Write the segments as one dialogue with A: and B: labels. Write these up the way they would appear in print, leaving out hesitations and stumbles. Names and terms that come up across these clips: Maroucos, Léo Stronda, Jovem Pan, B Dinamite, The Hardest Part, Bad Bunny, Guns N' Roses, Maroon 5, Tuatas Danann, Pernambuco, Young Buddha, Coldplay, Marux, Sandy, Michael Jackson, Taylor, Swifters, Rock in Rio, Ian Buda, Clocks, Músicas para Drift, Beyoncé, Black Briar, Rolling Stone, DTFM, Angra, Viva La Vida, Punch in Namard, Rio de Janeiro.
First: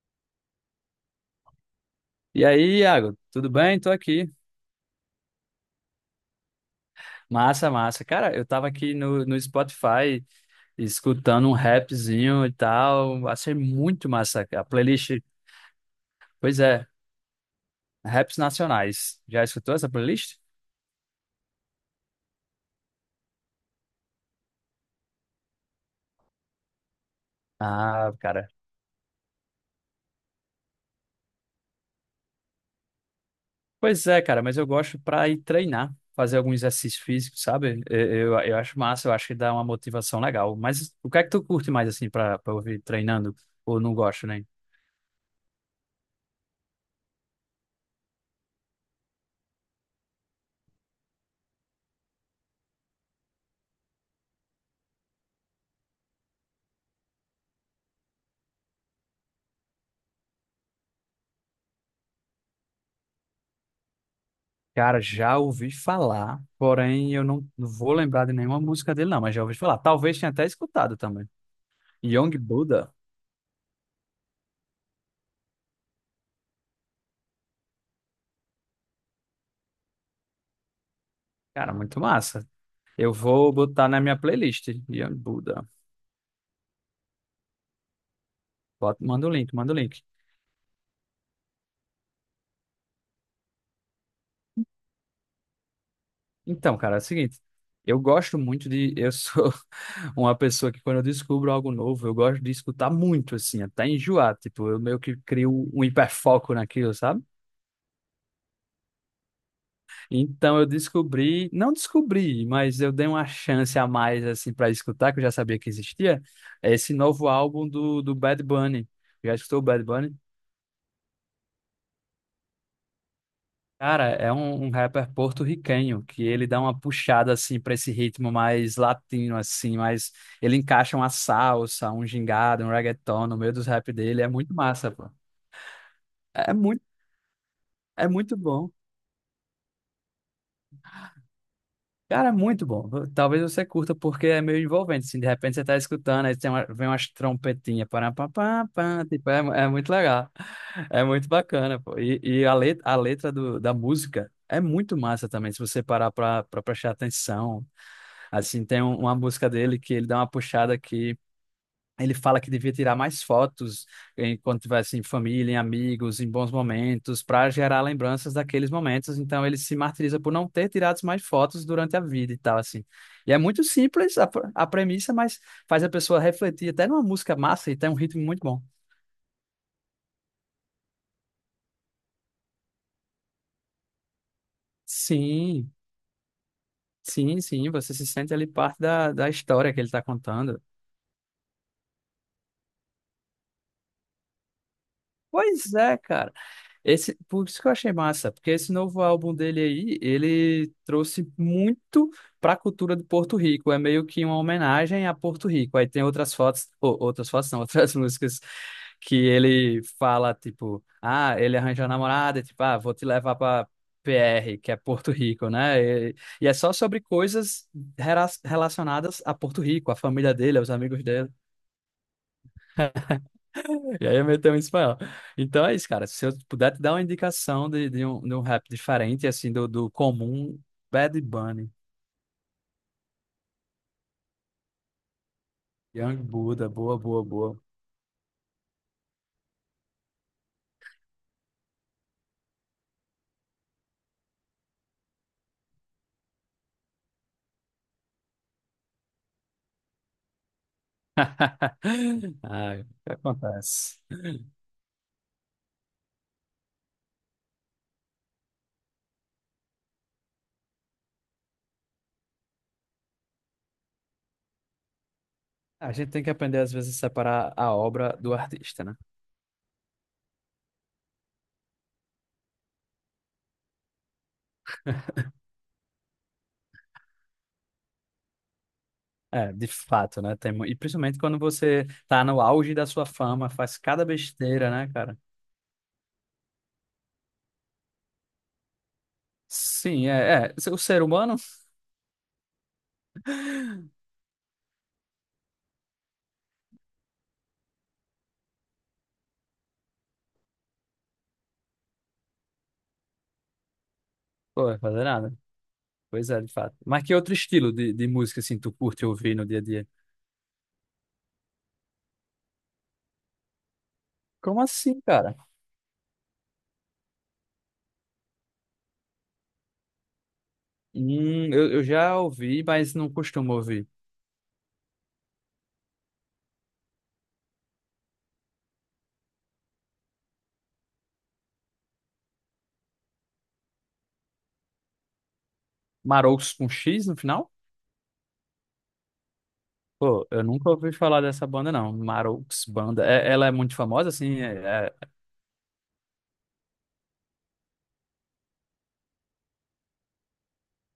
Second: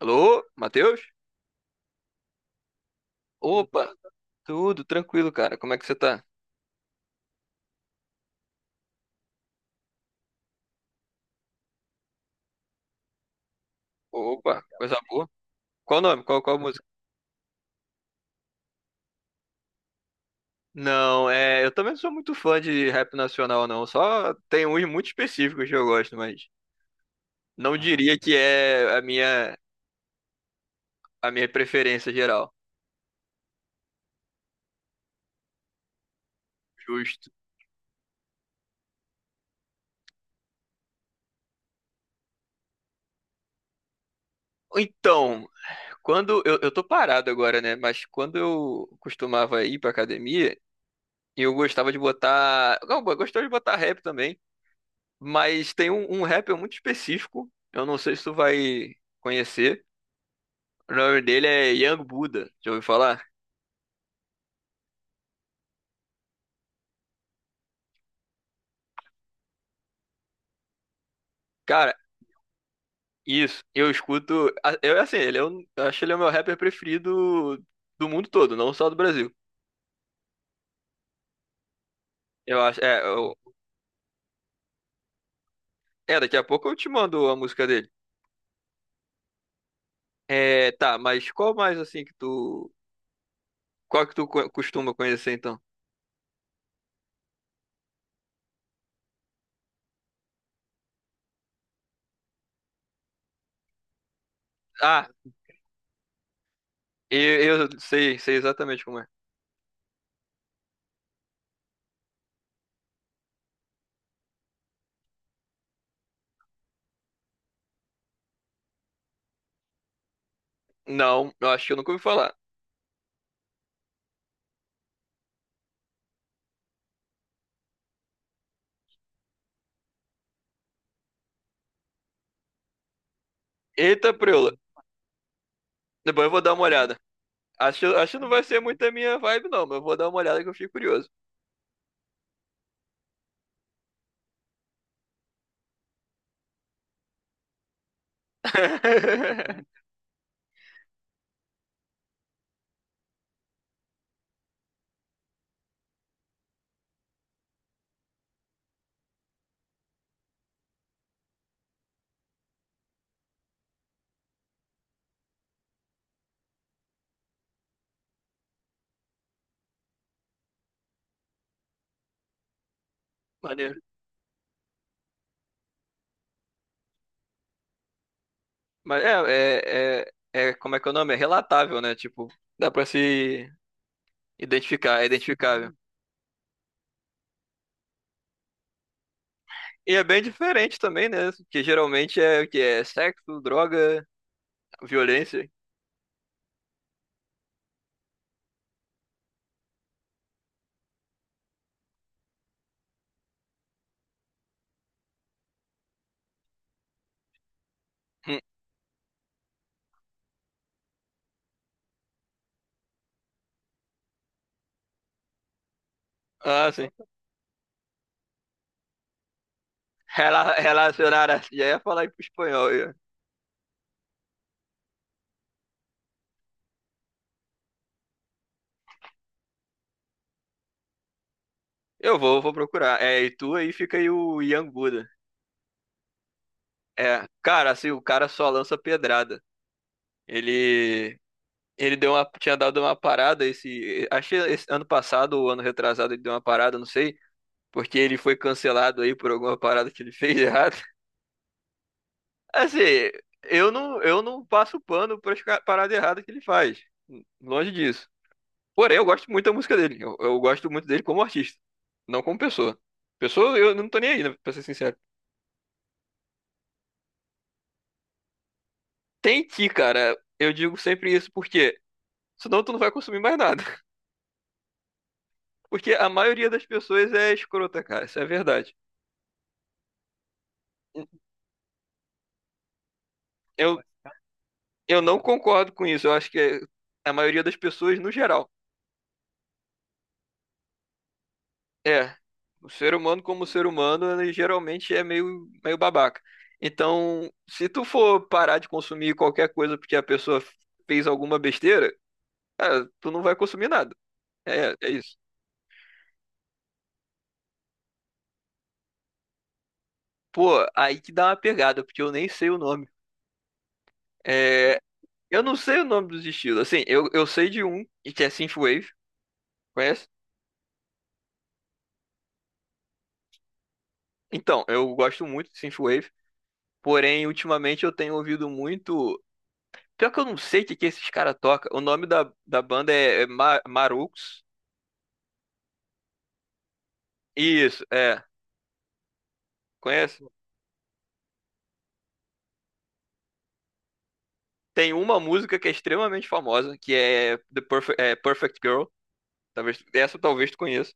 A: Alô, Matheus?
B: E aí, Iago, tudo bem? Tô
A: Opa,
B: aqui.
A: tudo tranquilo, cara. Como é que você tá?
B: Massa, massa. Cara, eu tava aqui no Spotify escutando um rapzinho e tal. Achei muito massa
A: Opa,
B: a
A: coisa
B: playlist.
A: boa. Qual o nome? Qual
B: Pois
A: a música?
B: é, raps nacionais. Já escutou essa playlist?
A: Não, eu também não sou muito fã de rap nacional, não. Só tem uns muito específicos que eu gosto, mas não
B: Ah,
A: diria que
B: cara.
A: é a minha preferência geral.
B: Pois é, cara, mas eu gosto pra ir treinar, fazer algum exercício
A: Justo.
B: físico, sabe? Eu acho massa, eu acho que dá uma motivação legal. Mas o que é que tu curte mais, assim, pra ouvir treinando? Ou não gosto, né?
A: Então, quando eu tô parado agora, né? Mas quando eu costumava ir pra academia, eu gostava de botar. Não, eu gostava de botar rap também. Mas tem um rapper muito específico. Eu não sei se tu vai conhecer. O nome dele é Young Buddha. Já ouviu falar?
B: Cara, já ouvi falar, porém eu não vou lembrar de nenhuma música dele, não, mas já ouvi falar. Talvez tenha até escutado também.
A: Cara,
B: Young Buddha,
A: isso. Eu escuto. Eu, assim, eu acho ele é o meu rapper preferido do mundo todo, não só do Brasil.
B: cara, muito massa.
A: Eu acho.
B: Eu vou botar na minha playlist, Young Buddha.
A: Daqui a pouco eu te mando a música dele.
B: Bota, manda o link, manda o link.
A: É, tá, mas qual mais assim que tu. Qual que tu costuma conhecer então?
B: Então, cara, é o seguinte, eu gosto muito de. Eu sou uma pessoa que quando eu descubro algo novo, eu gosto de escutar muito, assim, até enjoar. Tipo, eu meio
A: Ah,
B: que crio um hiperfoco naquilo, sabe?
A: eu sei exatamente como é.
B: Então eu descobri, não descobri, mas eu dei uma chance a mais assim para escutar, que eu já sabia que existia, é esse novo álbum do Bad Bunny. Já escutou o Bad Bunny?
A: Não, eu acho que eu nunca ouvi falar.
B: Cara, é um rapper porto-riquenho que ele dá uma puxada assim para esse ritmo mais latino assim, mas ele encaixa uma salsa, um gingado, um reggaeton no meio dos rap
A: Eita,
B: dele, é
A: preula.
B: muito massa, pô.
A: Depois eu vou
B: É
A: dar uma
B: muito,
A: olhada. Acho,
B: é
A: acho que não
B: muito
A: vai ser
B: bom.
A: muito a minha vibe, não, mas eu vou dar uma olhada que eu fiquei curioso.
B: Cara, muito bom. Talvez você curta porque é meio envolvente. Assim, de repente você tá escutando, aí vem umas trompetinhas, para pá, pá, pá, tipo, é muito legal. É muito bacana, pô. E a letra da música é muito massa também, se você parar pra prestar atenção. Assim, uma música dele que ele dá uma puxada aqui. Ele fala que devia tirar mais fotos enquanto tivesse em família, em amigos, em bons momentos, para gerar lembranças daqueles momentos. Então ele se martiriza por não ter tirado mais fotos durante a vida e tal assim. E é muito
A: Maneiro.
B: simples a premissa, mas faz a pessoa refletir até numa música massa e tem um ritmo muito bom.
A: Mas como é que é o nome? É relatável, né? Tipo, dá pra se identificar, é identificável.
B: Sim, sim, sim. Você se sente ali parte da história que ele
A: E
B: está
A: é bem
B: contando.
A: diferente também, né? Que geralmente é o que é sexo, droga, violência.
B: Pois é, cara. Esse, por isso que eu achei massa, porque esse novo álbum dele aí, ele trouxe muito para a cultura de Porto Rico, é meio que uma homenagem a Porto Rico. Aí tem outras fotos, ou outras fotos não, outras músicas
A: Hum.
B: que ele fala, tipo, ah, ele arranjou a namorada, e tipo, ah, vou te levar para PR, que é Porto Rico, né? E, e é
A: Ah,
B: só
A: sim.
B: sobre coisas relacionadas a Porto Rico, a família dele, aos amigos dele.
A: Relacionar assim. Já ia falar em espanhol.
B: E aí eu meto um espanhol. Então é isso, cara. Se eu puder te dar uma indicação de um rap diferente, assim, do comum, Bad Bunny,
A: Eu vou procurar. É, e tu aí fica aí o Ian Buda.
B: Young Buddha, boa, boa,
A: É,
B: boa.
A: cara, assim, o cara só lança pedrada. Ele Ele deu uma, tinha dado uma parada esse, acho que esse ano passado ou ano retrasado ele deu uma parada, não sei, porque ele foi cancelado aí por alguma parada que ele fez errado. Assim,
B: Ai, o que
A: eu
B: acontece?
A: não, eu não passo pano para as paradas erradas que ele faz, longe disso. Porém, eu gosto muito da música dele. Eu gosto muito dele como artista, não como pessoa. Pessoa, eu não tô nem aí, né, pra ser sincero.
B: A gente tem que aprender, às vezes, a separar a obra do artista, né?
A: Tem que, cara, eu digo sempre isso porque senão tu não vai consumir mais nada. Porque a maioria das pessoas é escrota, cara, isso é verdade.
B: É, de fato, né? E principalmente quando você tá no auge da sua fama,
A: Eu
B: faz cada besteira, né,
A: Eu
B: cara?
A: não concordo com isso. Eu acho que é, a maioria das pessoas, no geral,
B: Sim, é, é. O ser humano,
A: é. O ser humano, como ser humano, ele geralmente é meio babaca. Então, se tu for parar de consumir qualquer coisa porque a pessoa fez alguma besteira, cara, tu não vai consumir nada.
B: pô,
A: É,
B: vai
A: é
B: fazer
A: isso.
B: nada. Pois é, de fato. Mas que outro estilo de música, assim, tu curte ouvir no dia a dia?
A: Pô, aí que dá uma pegada, porque eu nem sei o nome.
B: Como
A: É,
B: assim, cara?
A: eu não sei o nome dos estilos. Assim, eu sei de um, que é Synthwave, conhece?
B: Eu já ouvi, mas não costumo ouvir.
A: Então, eu gosto muito de Synthwave, porém, ultimamente eu tenho ouvido muito. Pior que eu não sei o que, que esses caras tocam. O nome da banda é Marux.
B: Maroucos com X no final?
A: Isso, é. Conhece?
B: Pô, eu nunca ouvi falar dessa banda, não. Maroucos Banda. É- ela é muito famosa, assim,
A: Tem uma música que é extremamente famosa, que é Perfect Girl. Talvez, essa talvez tu conheça.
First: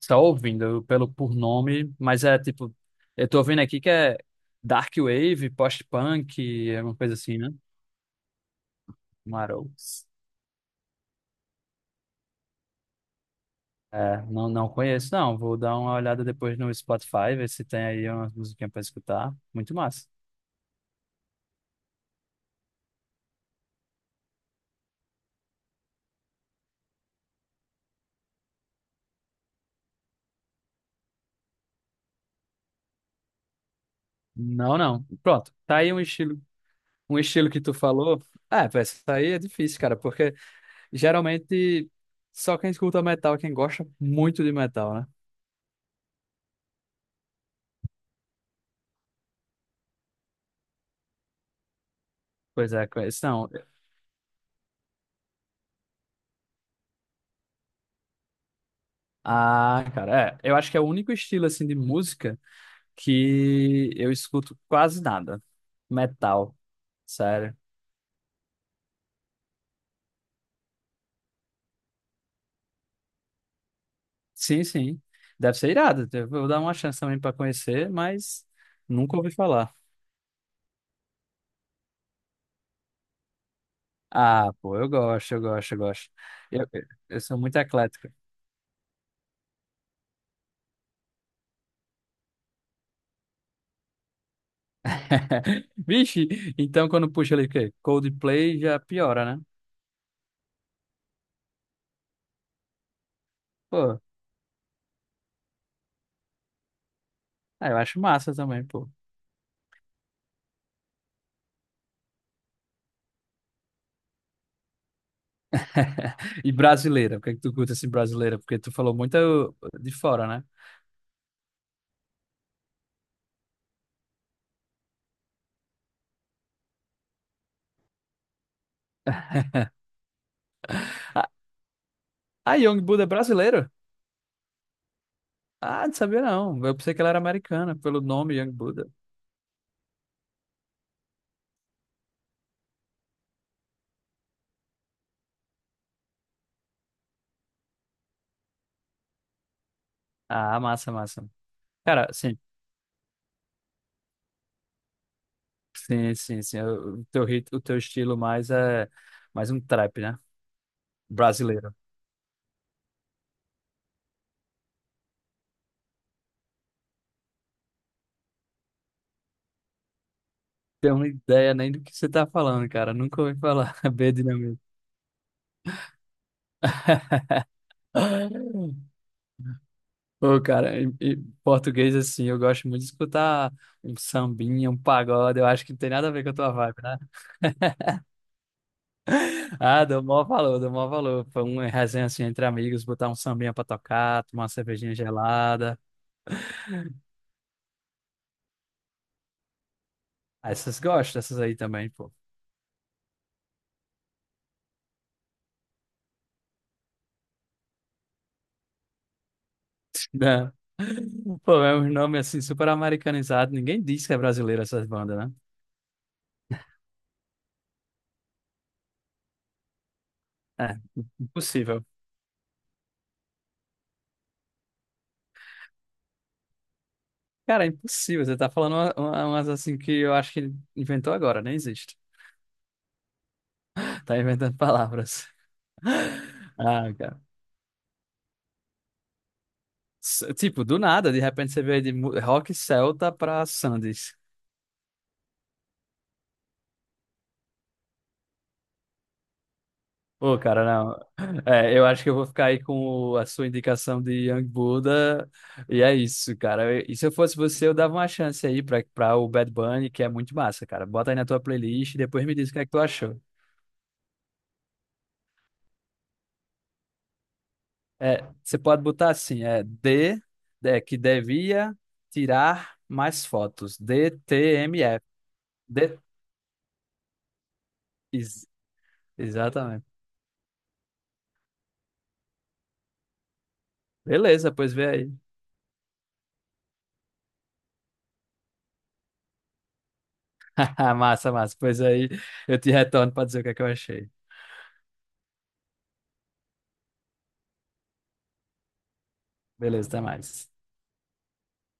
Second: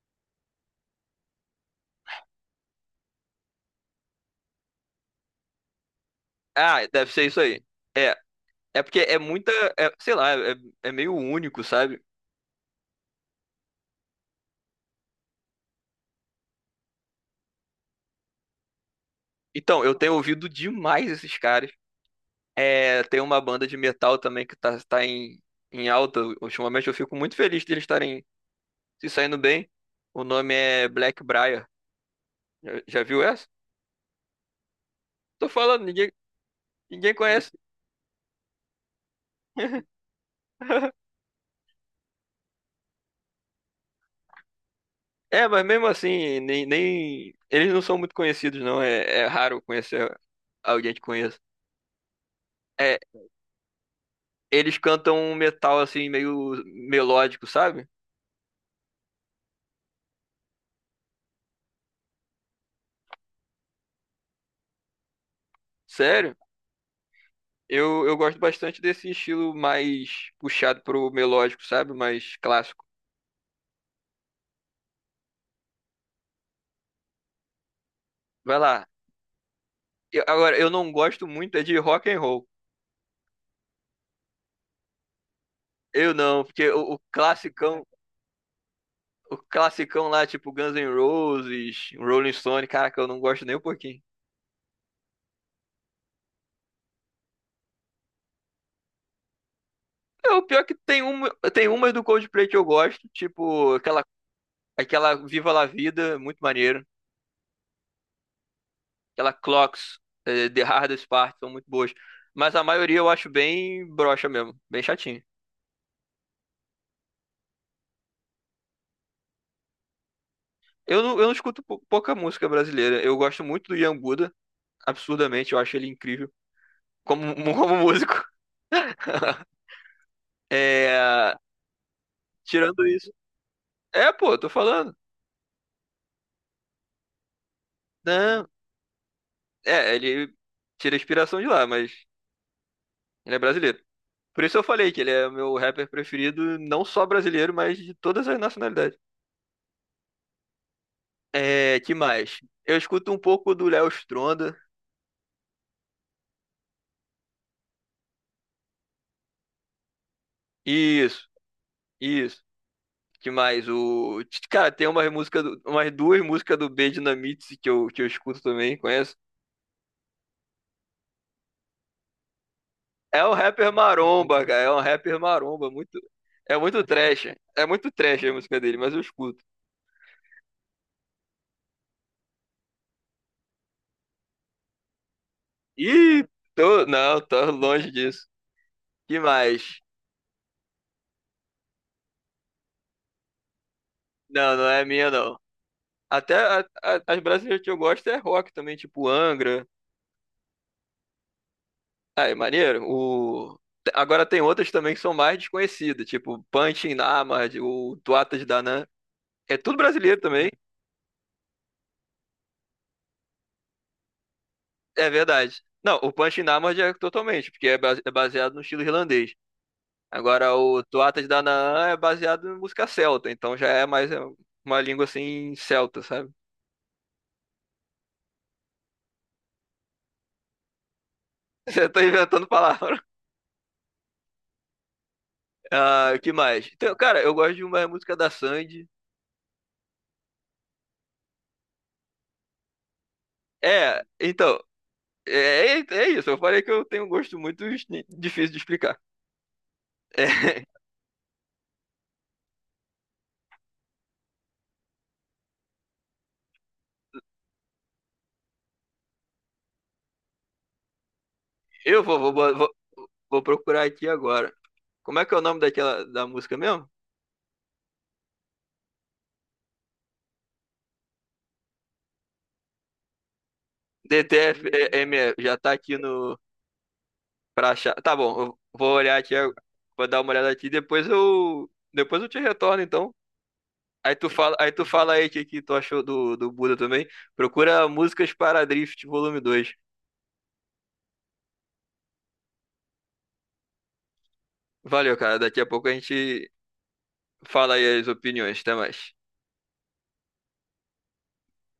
B: só ouvindo pelo por nome, mas é tipo, eu tô ouvindo aqui que é Dark Wave, post-punk, é
A: Ah,
B: uma
A: deve
B: coisa
A: ser
B: assim,
A: isso
B: né?
A: aí. É. É porque é muita. é,
B: Maroucos.
A: sei lá, é, é meio único, sabe?
B: É, não, não conheço, não. Vou dar uma olhada depois no Spotify, ver se tem aí uma musiquinha pra escutar. Muito
A: Então, eu
B: massa.
A: tenho ouvido demais esses caras. É, tem uma banda de metal também que tá em, em alta ultimamente. Eu fico muito feliz de eles estarem se saindo bem. O nome é Black Briar. Já viu essa?
B: Não, não.
A: Tô
B: Pronto. Tá
A: falando,
B: aí um estilo.
A: ninguém
B: Um estilo
A: conhece.
B: que tu falou, é pô, essa aí é difícil, cara, porque geralmente só quem escuta metal é quem gosta muito de metal, né?
A: É, mas mesmo assim, eles não são muito conhecidos, não. É, é raro conhecer alguém que conheça.
B: Pois é,
A: É,
B: conheço. Não,
A: eles cantam um metal assim, meio melódico, sabe?
B: ah, cara, é, eu acho que é o único estilo, assim, de música que eu escuto quase nada.
A: Sério?
B: Metal, sério.
A: Eu gosto bastante desse estilo mais puxado pro melódico, sabe? Mais clássico.
B: Sim, sim, deve ser irado, eu vou dar uma chance também pra conhecer, mas
A: Vai lá.
B: nunca ouvi falar.
A: Agora, eu não gosto muito é de rock and roll.
B: Ah, pô, eu gosto, eu gosto, eu gosto.
A: Eu não,
B: Eu,
A: porque o, o
B: eu sou muito
A: classicão
B: eclético.
A: O classicão lá, tipo Guns N' Roses, Rolling Stone, caraca, eu não gosto nem um pouquinho.
B: Vixe, então quando puxa ali o quê? Coldplay já piora, né?
A: É, o pior é que tem umas do Coldplay que eu gosto, tipo
B: Pô,
A: aquela, aquela Viva La Vida, muito maneiro.
B: ah, eu acho massa também, pô.
A: Aquela Clocks, eh, The Hardest Part, são muito boas. Mas a maioria eu acho bem broxa mesmo, bem chatinho.
B: E brasileira, o que é que tu curta assim brasileira? Porque tu falou muito de fora, né?
A: Eu não escuto pouca música brasileira. Eu gosto muito do Ian Buda, absurdamente, eu acho ele incrível como músico.
B: Ah,
A: É,
B: ah, Young
A: tirando
B: Buddha é
A: isso.
B: brasileiro?
A: É, pô, tô falando.
B: Ah, não sabia não. Eu pensei que ela era americana, pelo nome Young Buddha.
A: É, ele tira inspiração de lá, mas ele é brasileiro. Por isso eu falei que ele é meu rapper preferido, não só brasileiro, mas de todas as nacionalidades.
B: Ah, massa, massa.
A: É, que
B: Cara, sim,
A: mais? Eu escuto um pouco do Léo Stronda.
B: sim, sim, sim. O teu rit, o teu estilo mais é mais um trap, né?
A: Isso,
B: Brasileiro.
A: isso. Que mais? O cara tem uma música, umas duas músicas do B Dinamite que eu escuto também, conheço.
B: Tenho uma ideia nem do que você tá falando, cara. Nunca
A: É um
B: ouvi
A: rapper
B: falar. B
A: maromba, cara. É um rapper maromba, muito trash. É muito trash a música dele, mas eu escuto.
B: Ô, cara, em português, assim, eu gosto muito de escutar um sambinha, um pagode. Eu acho que não tem nada a ver
A: Ih,
B: com a tua vibe,
A: tô,
B: né?
A: não, tô longe disso. Que mais?
B: Ah, dou maior valor, dou maior valor. Foi uma resenha, assim, entre amigos, botar um sambinha pra tocar, tomar uma
A: Não, não é
B: cervejinha
A: minha, não.
B: gelada.
A: Até as brasileiras que eu gosto é rock também, tipo Angra.
B: Ah, essas gostam, essas aí também, pô.
A: Ai, maneiro. Agora tem outras também que são mais desconhecidas, tipo Punch in Namard, o Tuatas Danann. É tudo brasileiro também,
B: Né? Pô, é um nome, assim, super americanizado. Ninguém diz que é brasileiro essas
A: é
B: bandas, né?
A: verdade. Não, o Punch in Namard é totalmente, porque é é baseado no estilo irlandês. Agora,
B: É,
A: o Tuatas
B: impossível.
A: Danann é baseado em música celta, então já é uma língua assim celta, sabe?
B: Cara, é impossível. Você tá falando umas assim que eu acho que inventou agora, nem
A: Você
B: existe.
A: tá inventando palavra.
B: Tá inventando palavras.
A: Ah, que mais?
B: Ah,
A: Então,
B: cara.
A: cara, eu gosto de uma música da Sandy.
B: Tipo, do nada, de repente você veio de rock celta pra
A: É,
B: Sandes.
A: então, é, é isso. Eu falei que eu tenho um gosto muito difícil de explicar. É,
B: Pô, cara, não. É, eu acho que eu vou ficar aí com a sua indicação de Young Buddha. E é isso, cara. E se eu fosse você, eu dava uma chance aí pra, pra o Bad Bunny, que é muito massa, cara. Bota aí na tua playlist e
A: eu vou,
B: depois
A: vou,
B: me diz o
A: vou,
B: que é
A: vou
B: que tu achou.
A: vou procurar aqui agora. Como é que é o nome daquela da música mesmo?
B: É, você pode botar assim, é D, é, que devia tirar mais fotos. DTMF.
A: DTFM já tá aqui
B: D,
A: no pra achar. Tá bom,
B: ex-
A: eu vou olhar aqui,
B: exatamente.
A: vou dar uma olhada aqui, depois eu te retorno então.
B: Beleza,
A: Aí
B: pois
A: tu
B: vê aí.
A: fala aí o que, que tu achou do Buda também. Procura Músicas para Drift, volume 2.
B: Massa, massa. Pois aí eu te retorno para dizer o que é que eu achei.
A: Valeu, cara. Daqui a pouco a gente fala aí as opiniões. Até mais.
B: Beleza, até mais.